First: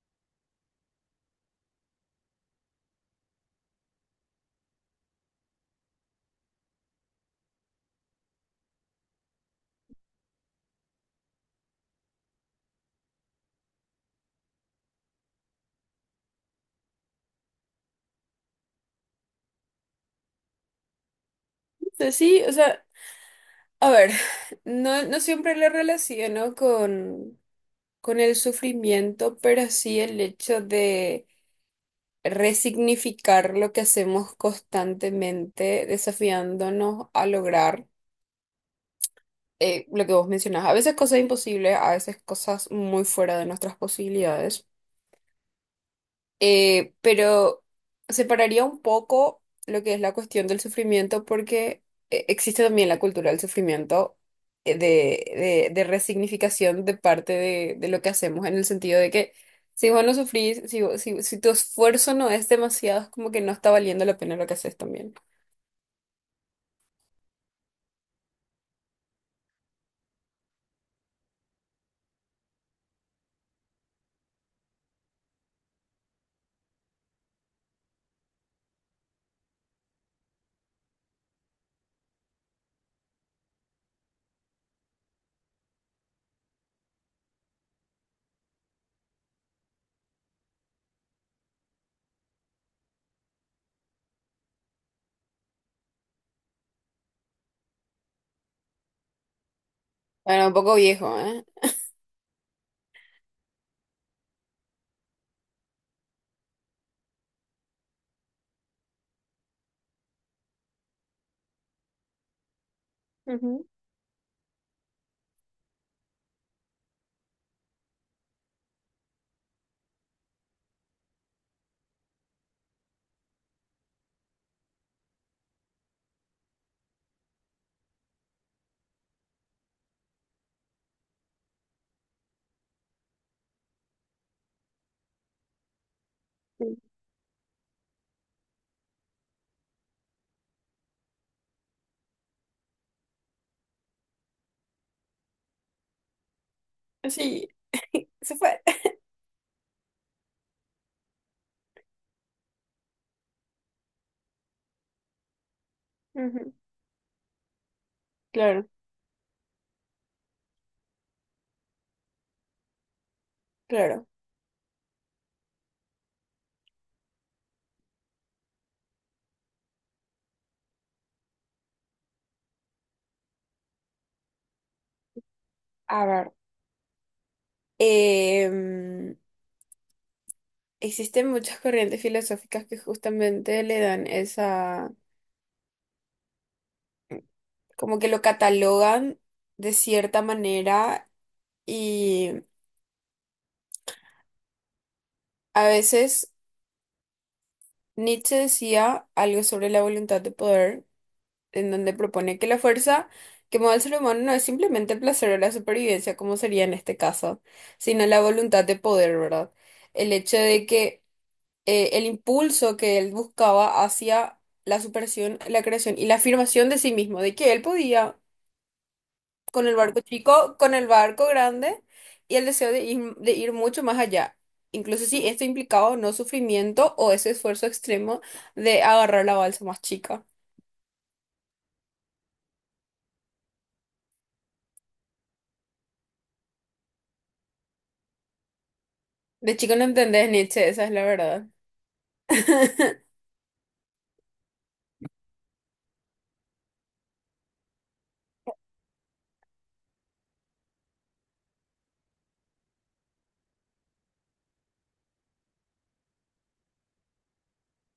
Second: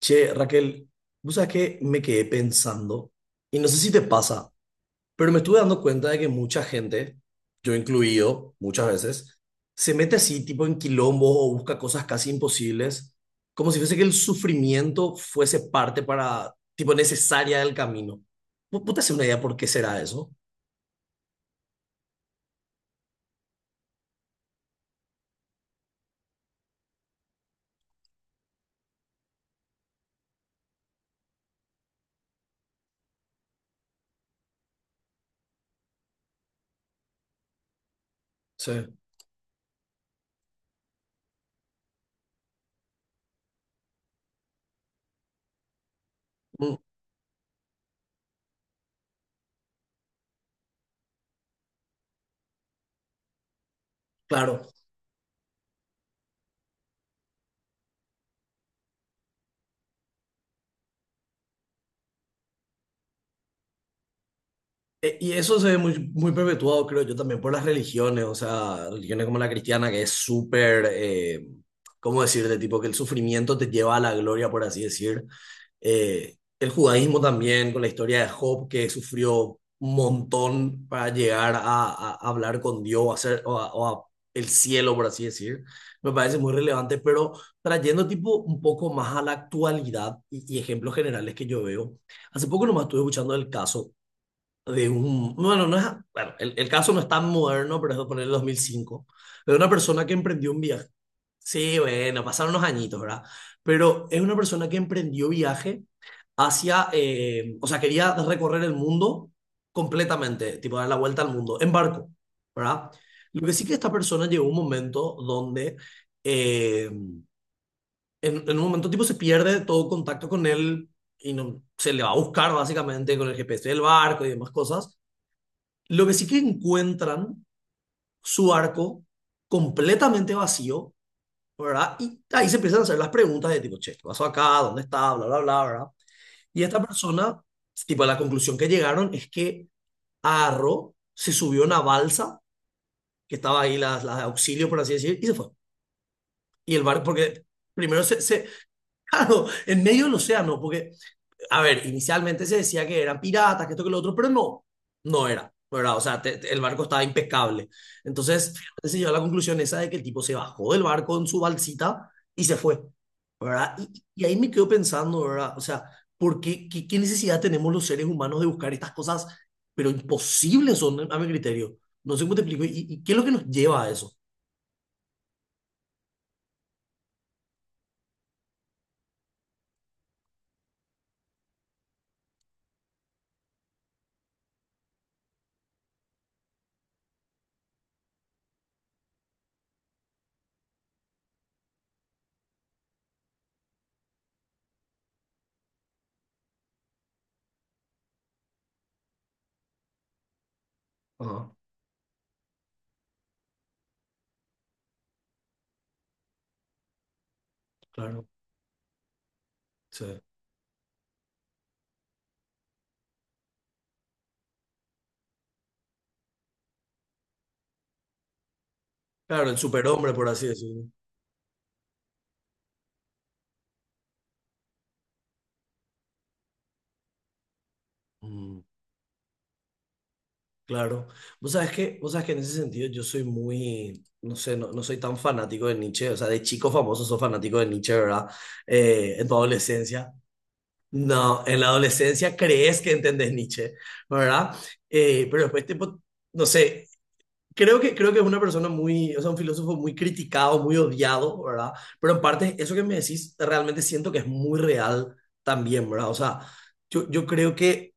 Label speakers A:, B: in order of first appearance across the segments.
A: Che, Raquel, vos sabés que me quedé pensando, y no sé si te pasa, pero me estuve dando cuenta de que mucha gente, yo incluido muchas veces, se mete así, tipo en quilombos o busca cosas casi imposibles, como si fuese que el sufrimiento fuese parte para, tipo, necesaria del camino. ¿Vos te haces una idea por qué será eso?
B: Sea, sí, o sea, a ver, no, no siempre lo relaciono con el sufrimiento, pero sí el hecho de resignificar lo que hacemos constantemente, desafiándonos a lograr
A: Sí.
B: lo que vos mencionás. A veces cosas imposibles, a veces cosas muy fuera de nuestras posibilidades.
A: Mm,
B: Pero separaría un poco lo que es la cuestión del sufrimiento porque existe también la cultura del sufrimiento
A: claro.
B: eh, de, de resignificación de parte de lo que hacemos en el sentido de que si vos no sufrís, si tu esfuerzo no es demasiado, es como que no está valiendo la pena lo que haces también.
A: Y eso se ve muy, muy perpetuado, creo yo, también por las religiones, o sea, religiones como la cristiana, que es súper, ¿cómo decirte? Tipo que el sufrimiento te lleva a la gloria, por así decir. El judaísmo también, con la historia de Job, que sufrió un montón para llegar a hablar con Dios, o a ser, o a el cielo, por así decir. Me parece muy relevante, pero trayendo tipo un poco más a la actualidad y ejemplos generales que yo veo. Hace poco nomás estuve escuchando el caso de un, bueno, no es, bueno, el caso no es tan moderno, pero es de poner el 2005, de una persona que
B: Bueno,
A: emprendió
B: un
A: un
B: poco
A: viaje.
B: viejo, ¿eh?
A: Sí, bueno, pasaron unos añitos, ¿verdad? Pero es una persona que emprendió viaje hacia, o sea, quería recorrer el mundo completamente, tipo dar la vuelta al mundo, en barco, ¿verdad? Lo que sí
B: Ujú.
A: que esta persona llegó a un momento donde, eh, en, en un momento tipo se pierde todo contacto con él y no, se le va a buscar básicamente con el GPS del barco y demás cosas, lo que sí que encuentran su arco completamente vacío, ¿verdad? Y ahí se empiezan a hacer las preguntas de tipo, che, ¿qué pasó acá? ¿Dónde está? Bla, bla, bla, ¿verdad? Y
B: Sí.
A: esta persona, tipo, la conclusión que llegaron es que agarró, se subió a una balsa, que estaba ahí las de auxilio, por así decir, y se fue. Y el barco, porque
B: Sí,
A: primero
B: se fue.
A: claro, en medio del océano, porque a ver, inicialmente se decía que eran piratas, que esto, que lo otro, pero no, no era, ¿verdad? O sea,
B: Ujú.
A: el barco estaba impecable. Entonces,
B: Claro,
A: finalmente se llegó a la conclusión esa de que el tipo se bajó del barco en su balsita y se fue, ¿verdad? Y,
B: claro.
A: y ahí me quedo pensando, ¿verdad? O sea, ¿por qué necesidad tenemos los seres humanos de buscar estas cosas, pero imposibles son, a mi criterio? No sé cómo te explico. ¿Y qué es lo que nos lleva a eso?
B: A ver. em, Existen muchas corrientes filosóficas que justamente le dan esa, como que lo catalogan de cierta manera y a veces Nietzsche decía algo sobre la voluntad de poder,
A: Ajá,
B: en donde propone que la fuerza que mueve al ser humano no es simplemente el placer o la supervivencia, como sería en este caso, sino la
A: claro.
B: voluntad de poder, ¿verdad? El
A: Sí.
B: hecho de que el impulso que él buscaba hacia la superación, la creación y la afirmación de sí mismo, de que él podía
A: Claro, el
B: con el barco
A: superhombre, por así
B: chico, con
A: decirlo.
B: el barco grande y el deseo de ir mucho más allá. Incluso si esto implicaba o no sufrimiento o ese esfuerzo extremo
A: Mm.
B: de agarrar la balsa más chica.
A: Claro. Vos sabés que en ese sentido yo soy muy, no sé, no soy tan fanático de Nietzsche, o sea, de chico famoso sos fanático de Nietzsche, ¿verdad? En tu
B: De chico no
A: adolescencia.
B: entendés Nietzsche, esa es la
A: No,
B: verdad.
A: en la adolescencia crees que entendés Nietzsche, ¿verdad? Pero después, tipo, no sé, creo que es una persona muy, o sea, un filósofo muy criticado, muy odiado, ¿verdad? Pero en parte, eso que me decís, realmente siento que es muy real también, ¿verdad? O sea, yo creo que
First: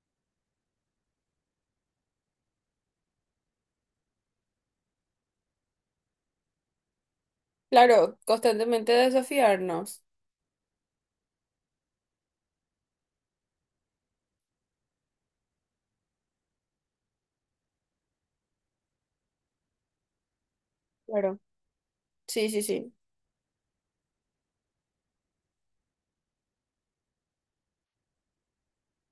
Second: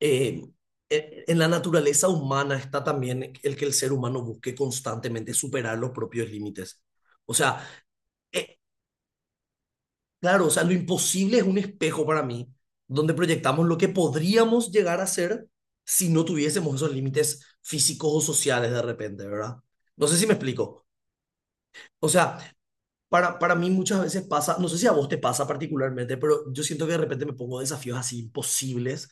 A: eh, en la naturaleza humana está también el que el ser humano busque constantemente superar los propios límites. O sea,
B: Claro,
A: eh,
B: constantemente desafiarnos.
A: claro, o sea, lo imposible es un espejo para mí, donde proyectamos lo que podríamos llegar a ser si no tuviésemos esos límites físicos o sociales de repente, ¿verdad? No sé si me explico.
B: Claro.
A: O sea,
B: Sí, sí, sí.
A: para mí muchas veces pasa, no sé si a vos te pasa particularmente, pero yo siento que de repente me pongo desafíos así imposibles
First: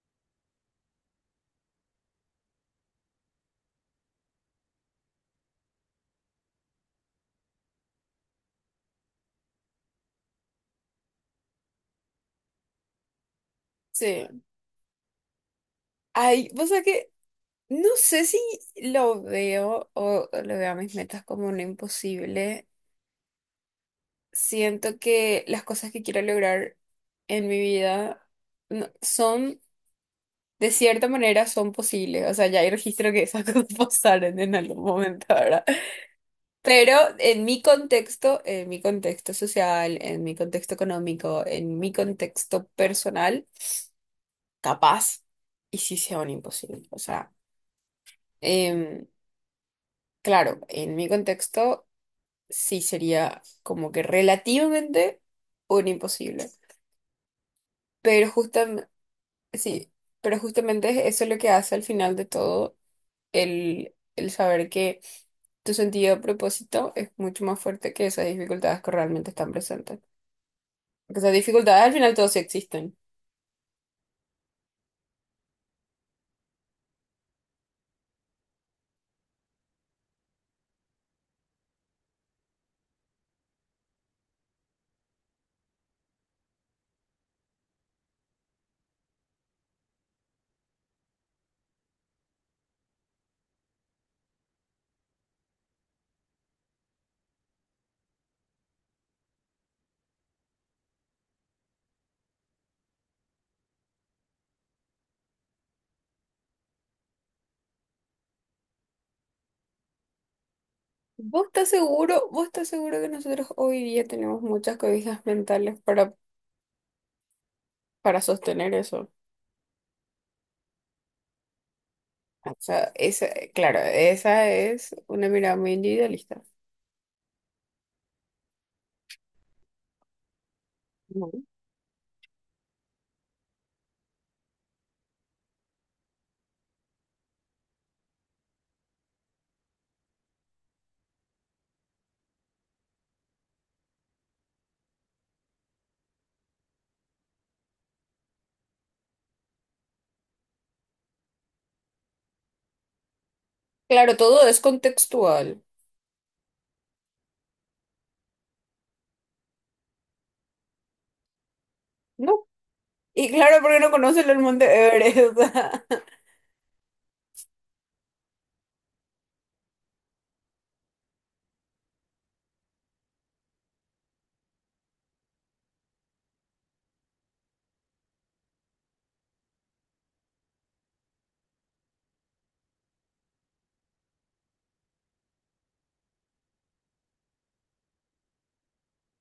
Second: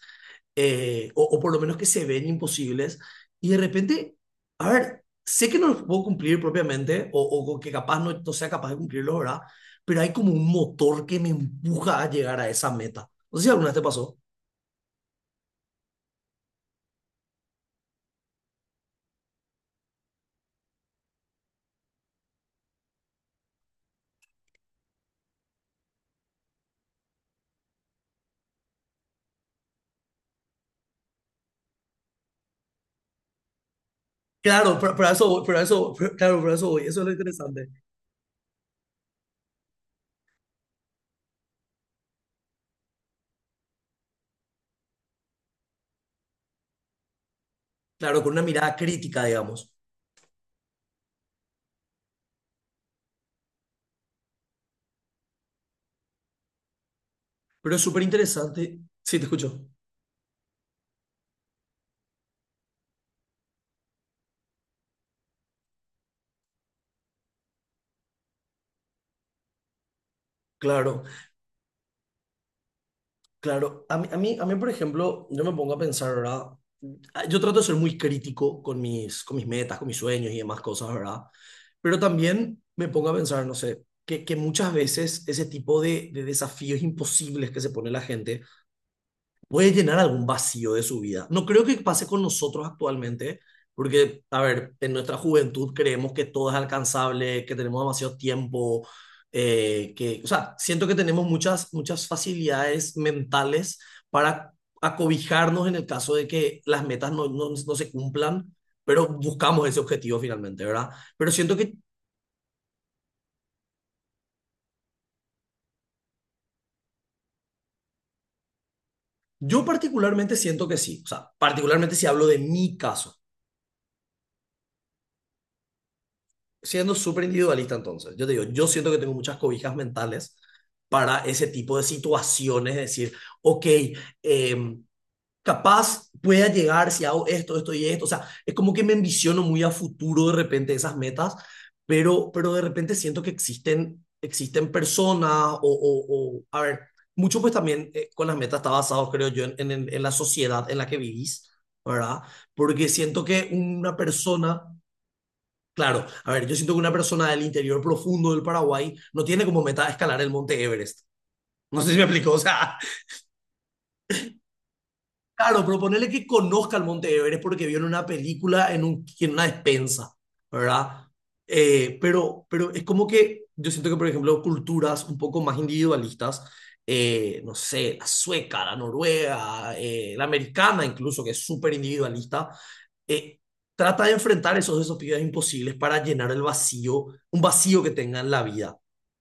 A: o por lo menos que se ven imposibles, y de repente, a ver, sé que no los puedo cumplir propiamente, o que capaz no sea capaz de cumplirlo, ¿verdad? Pero hay como un motor que me empuja a llegar a esa meta. No sé si alguna vez te pasó.
B: Sí. Ay, o sea que no sé si lo veo o lo veo a mis metas como un imposible. Siento que las cosas que quiero lograr en mi vida no- son, de cierta manera, son posibles. O sea, ya hay registro que esas cosas pasaron en
A: Claro,
B: algún
A: pero a
B: momento,
A: eso, voy, pero a
B: ¿verdad?
A: eso, claro, pero a eso voy,
B: Pero
A: eso es lo interesante.
B: en mi contexto social, en mi contexto económico, en mi contexto personal, capaz y sí sea un imposible. O sea,
A: Claro, con una mirada
B: em,
A: crítica, digamos.
B: claro, en mi contexto sí sería como que relativamente un imposible.
A: Pero es súper
B: Pero
A: interesante. Sí, te escucho.
B: sí, pero justamente eso es lo que hace al final de todo el saber que tu sentido de propósito es mucho más fuerte que esas dificultades que realmente están presentes.
A: Claro,
B: Porque esas dificultades al final todos sí existen.
A: claro. A mí, por ejemplo, yo me pongo a pensar, ¿verdad? Ah, yo trato de ser muy crítico con mis metas, con mis sueños y demás cosas, ¿verdad? Pero también me pongo a pensar, no sé, que muchas veces ese tipo de desafíos imposibles que se pone la gente puede llenar algún vacío de su vida. No creo que pase con nosotros actualmente, porque, a ver, en nuestra juventud creemos que todo es alcanzable, que tenemos demasiado tiempo, o sea, siento que tenemos muchas, muchas facilidades mentales para acobijarnos en el caso de que las metas no se cumplan, pero buscamos ese objetivo finalmente, ¿verdad? Pero
B: ¿Vos
A: siento
B: estás
A: que
B: seguro? ¿Vos estás seguro que nosotros hoy día tenemos muchas cobijas mentales para sostener eso?
A: yo particularmente siento que sí, o sea, particularmente si hablo de
B: O
A: mi
B: sea,
A: caso.
B: esa, claro, esa es una mirada muy individualista.
A: Siendo súper individualista entonces, yo te digo, yo siento que tengo muchas cobijas mentales para
B: No.
A: ese tipo de situaciones, es decir, ok, eh, capaz pueda llegar si hago esto, esto y esto, o sea, es como que me ambiciono muy a futuro de repente esas metas, pero de repente siento que existen personas o a ver, mucho pues también con las metas está basado, creo yo, en la sociedad en la que vivís, ¿verdad? Porque siento que una
B: Claro, todo es
A: persona.
B: contextual.
A: Claro, a ver, yo siento que una persona del interior profundo del Paraguay no tiene como meta escalar el Monte Everest. No sé si me explico, o
B: No.
A: sea.
B: Y claro, porque no conocen el monte Everest.
A: Claro, pero ponele que conozca el Monte Everest porque vio en una película, en una despensa, ¿verdad? Pero es como que yo siento que, por ejemplo, culturas un poco más individualistas, no sé, la sueca, la noruega, la americana incluso, que es súper individualista, eh, trata de enfrentar esos desafíos imposibles para llenar el vacío, un vacío que tenga en la vida.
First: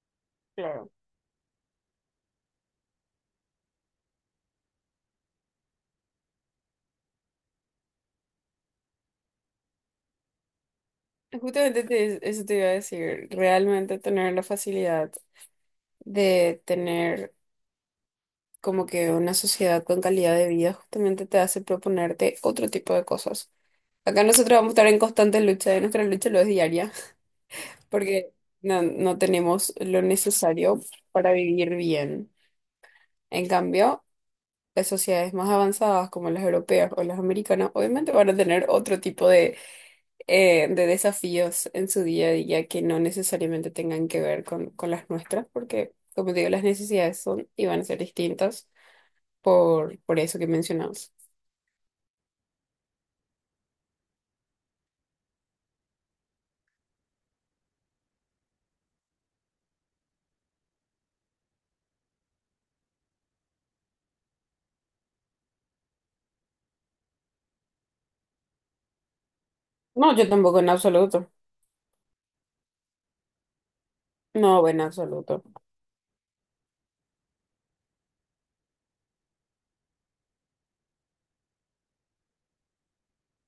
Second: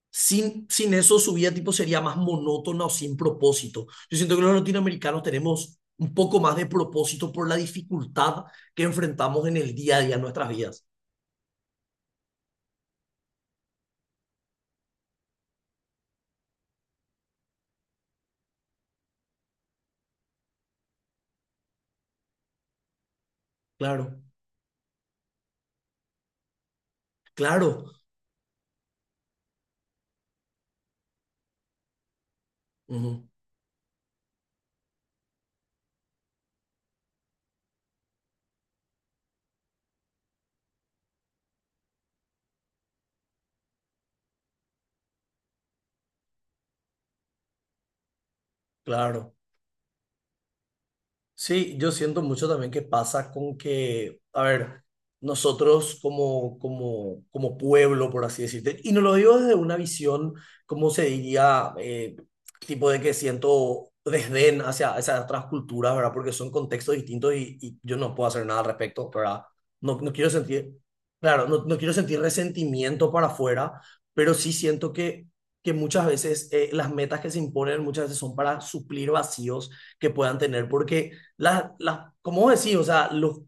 A: Sin,
B: Claro.
A: sin eso, su vida tipo sería más monótona o sin propósito. Yo siento que los latinoamericanos tenemos un poco más de propósito por la dificultad que enfrentamos en el día a día en nuestras vidas.
B: Justamente te- eso te iba a decir, realmente tener la facilidad de tener como que una sociedad con calidad de vida justamente te hace proponerte otro tipo de cosas.
A: Claro,
B: Acá nosotros vamos a estar en constante lucha, y nuestra lucha lo es diaria,
A: claro,
B: porque no, no tenemos lo necesario para vivir bien.
A: ujú,
B: En cambio, las sociedades más avanzadas como las europeas o las americanas obviamente van a tener otro tipo de desafíos en su día a día que no necesariamente tengan que ver con las nuestras, porque, como te digo, las necesidades son y van a ser distintas
A: claro.
B: por eso que mencionamos.
A: Sí, yo siento mucho también que pasa con que, a ver, nosotros como, como pueblo, por así decirte, y no lo digo desde una visión, como se diría, tipo de que siento desdén hacia esas otras culturas, ¿verdad? Porque son contextos distintos y yo no puedo hacer nada al respecto, ¿verdad? No
B: No,
A: quiero
B: yo tampoco en
A: sentir,
B: absoluto.
A: claro, no quiero sentir resentimiento para afuera, pero sí
B: No, en
A: siento
B: absoluto.
A: que muchas veces las metas que se imponen muchas veces son para suplir vacíos que puedan tener, porque como decís, o sea,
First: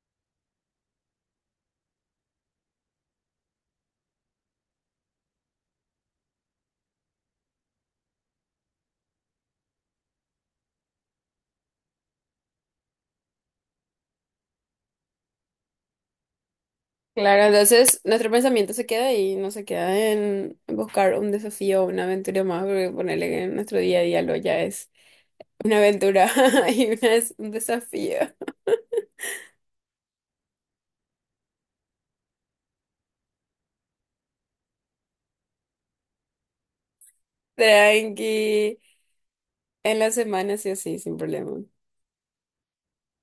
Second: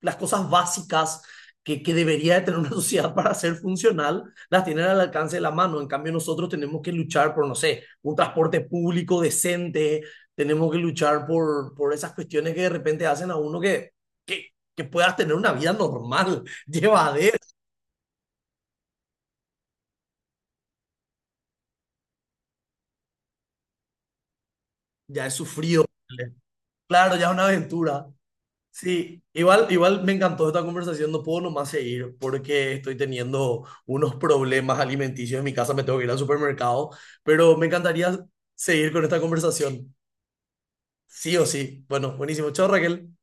A: las cosas básicas que debería de tener una sociedad para ser funcional, las tienen al alcance de la mano. En cambio, nosotros tenemos que luchar por, no sé, un transporte público decente, tenemos que luchar por esas cuestiones que de repente hacen a uno que, que, que puedas tener una vida normal, llevadera.
B: Claro, entonces nuestro pensamiento se queda ahí, no se queda en buscar un desafío o una aventura más, porque ponerle que en nuestro día a día lo ya es
A: Ya he
B: una
A: sufrido,
B: aventura y una
A: claro, ya es
B: es
A: una
B: un
A: aventura.
B: desafío.
A: Sí, igual, igual me encantó esta conversación, no puedo nomás seguir porque estoy teniendo unos problemas alimenticios en mi casa, me tengo que ir al supermercado, pero me encantaría
B: Tranqui,
A: seguir con esta conversación,
B: en la semana sí o sí, sin
A: sí o
B: problema.
A: sí. Bueno, buenísimo, chao Raquel.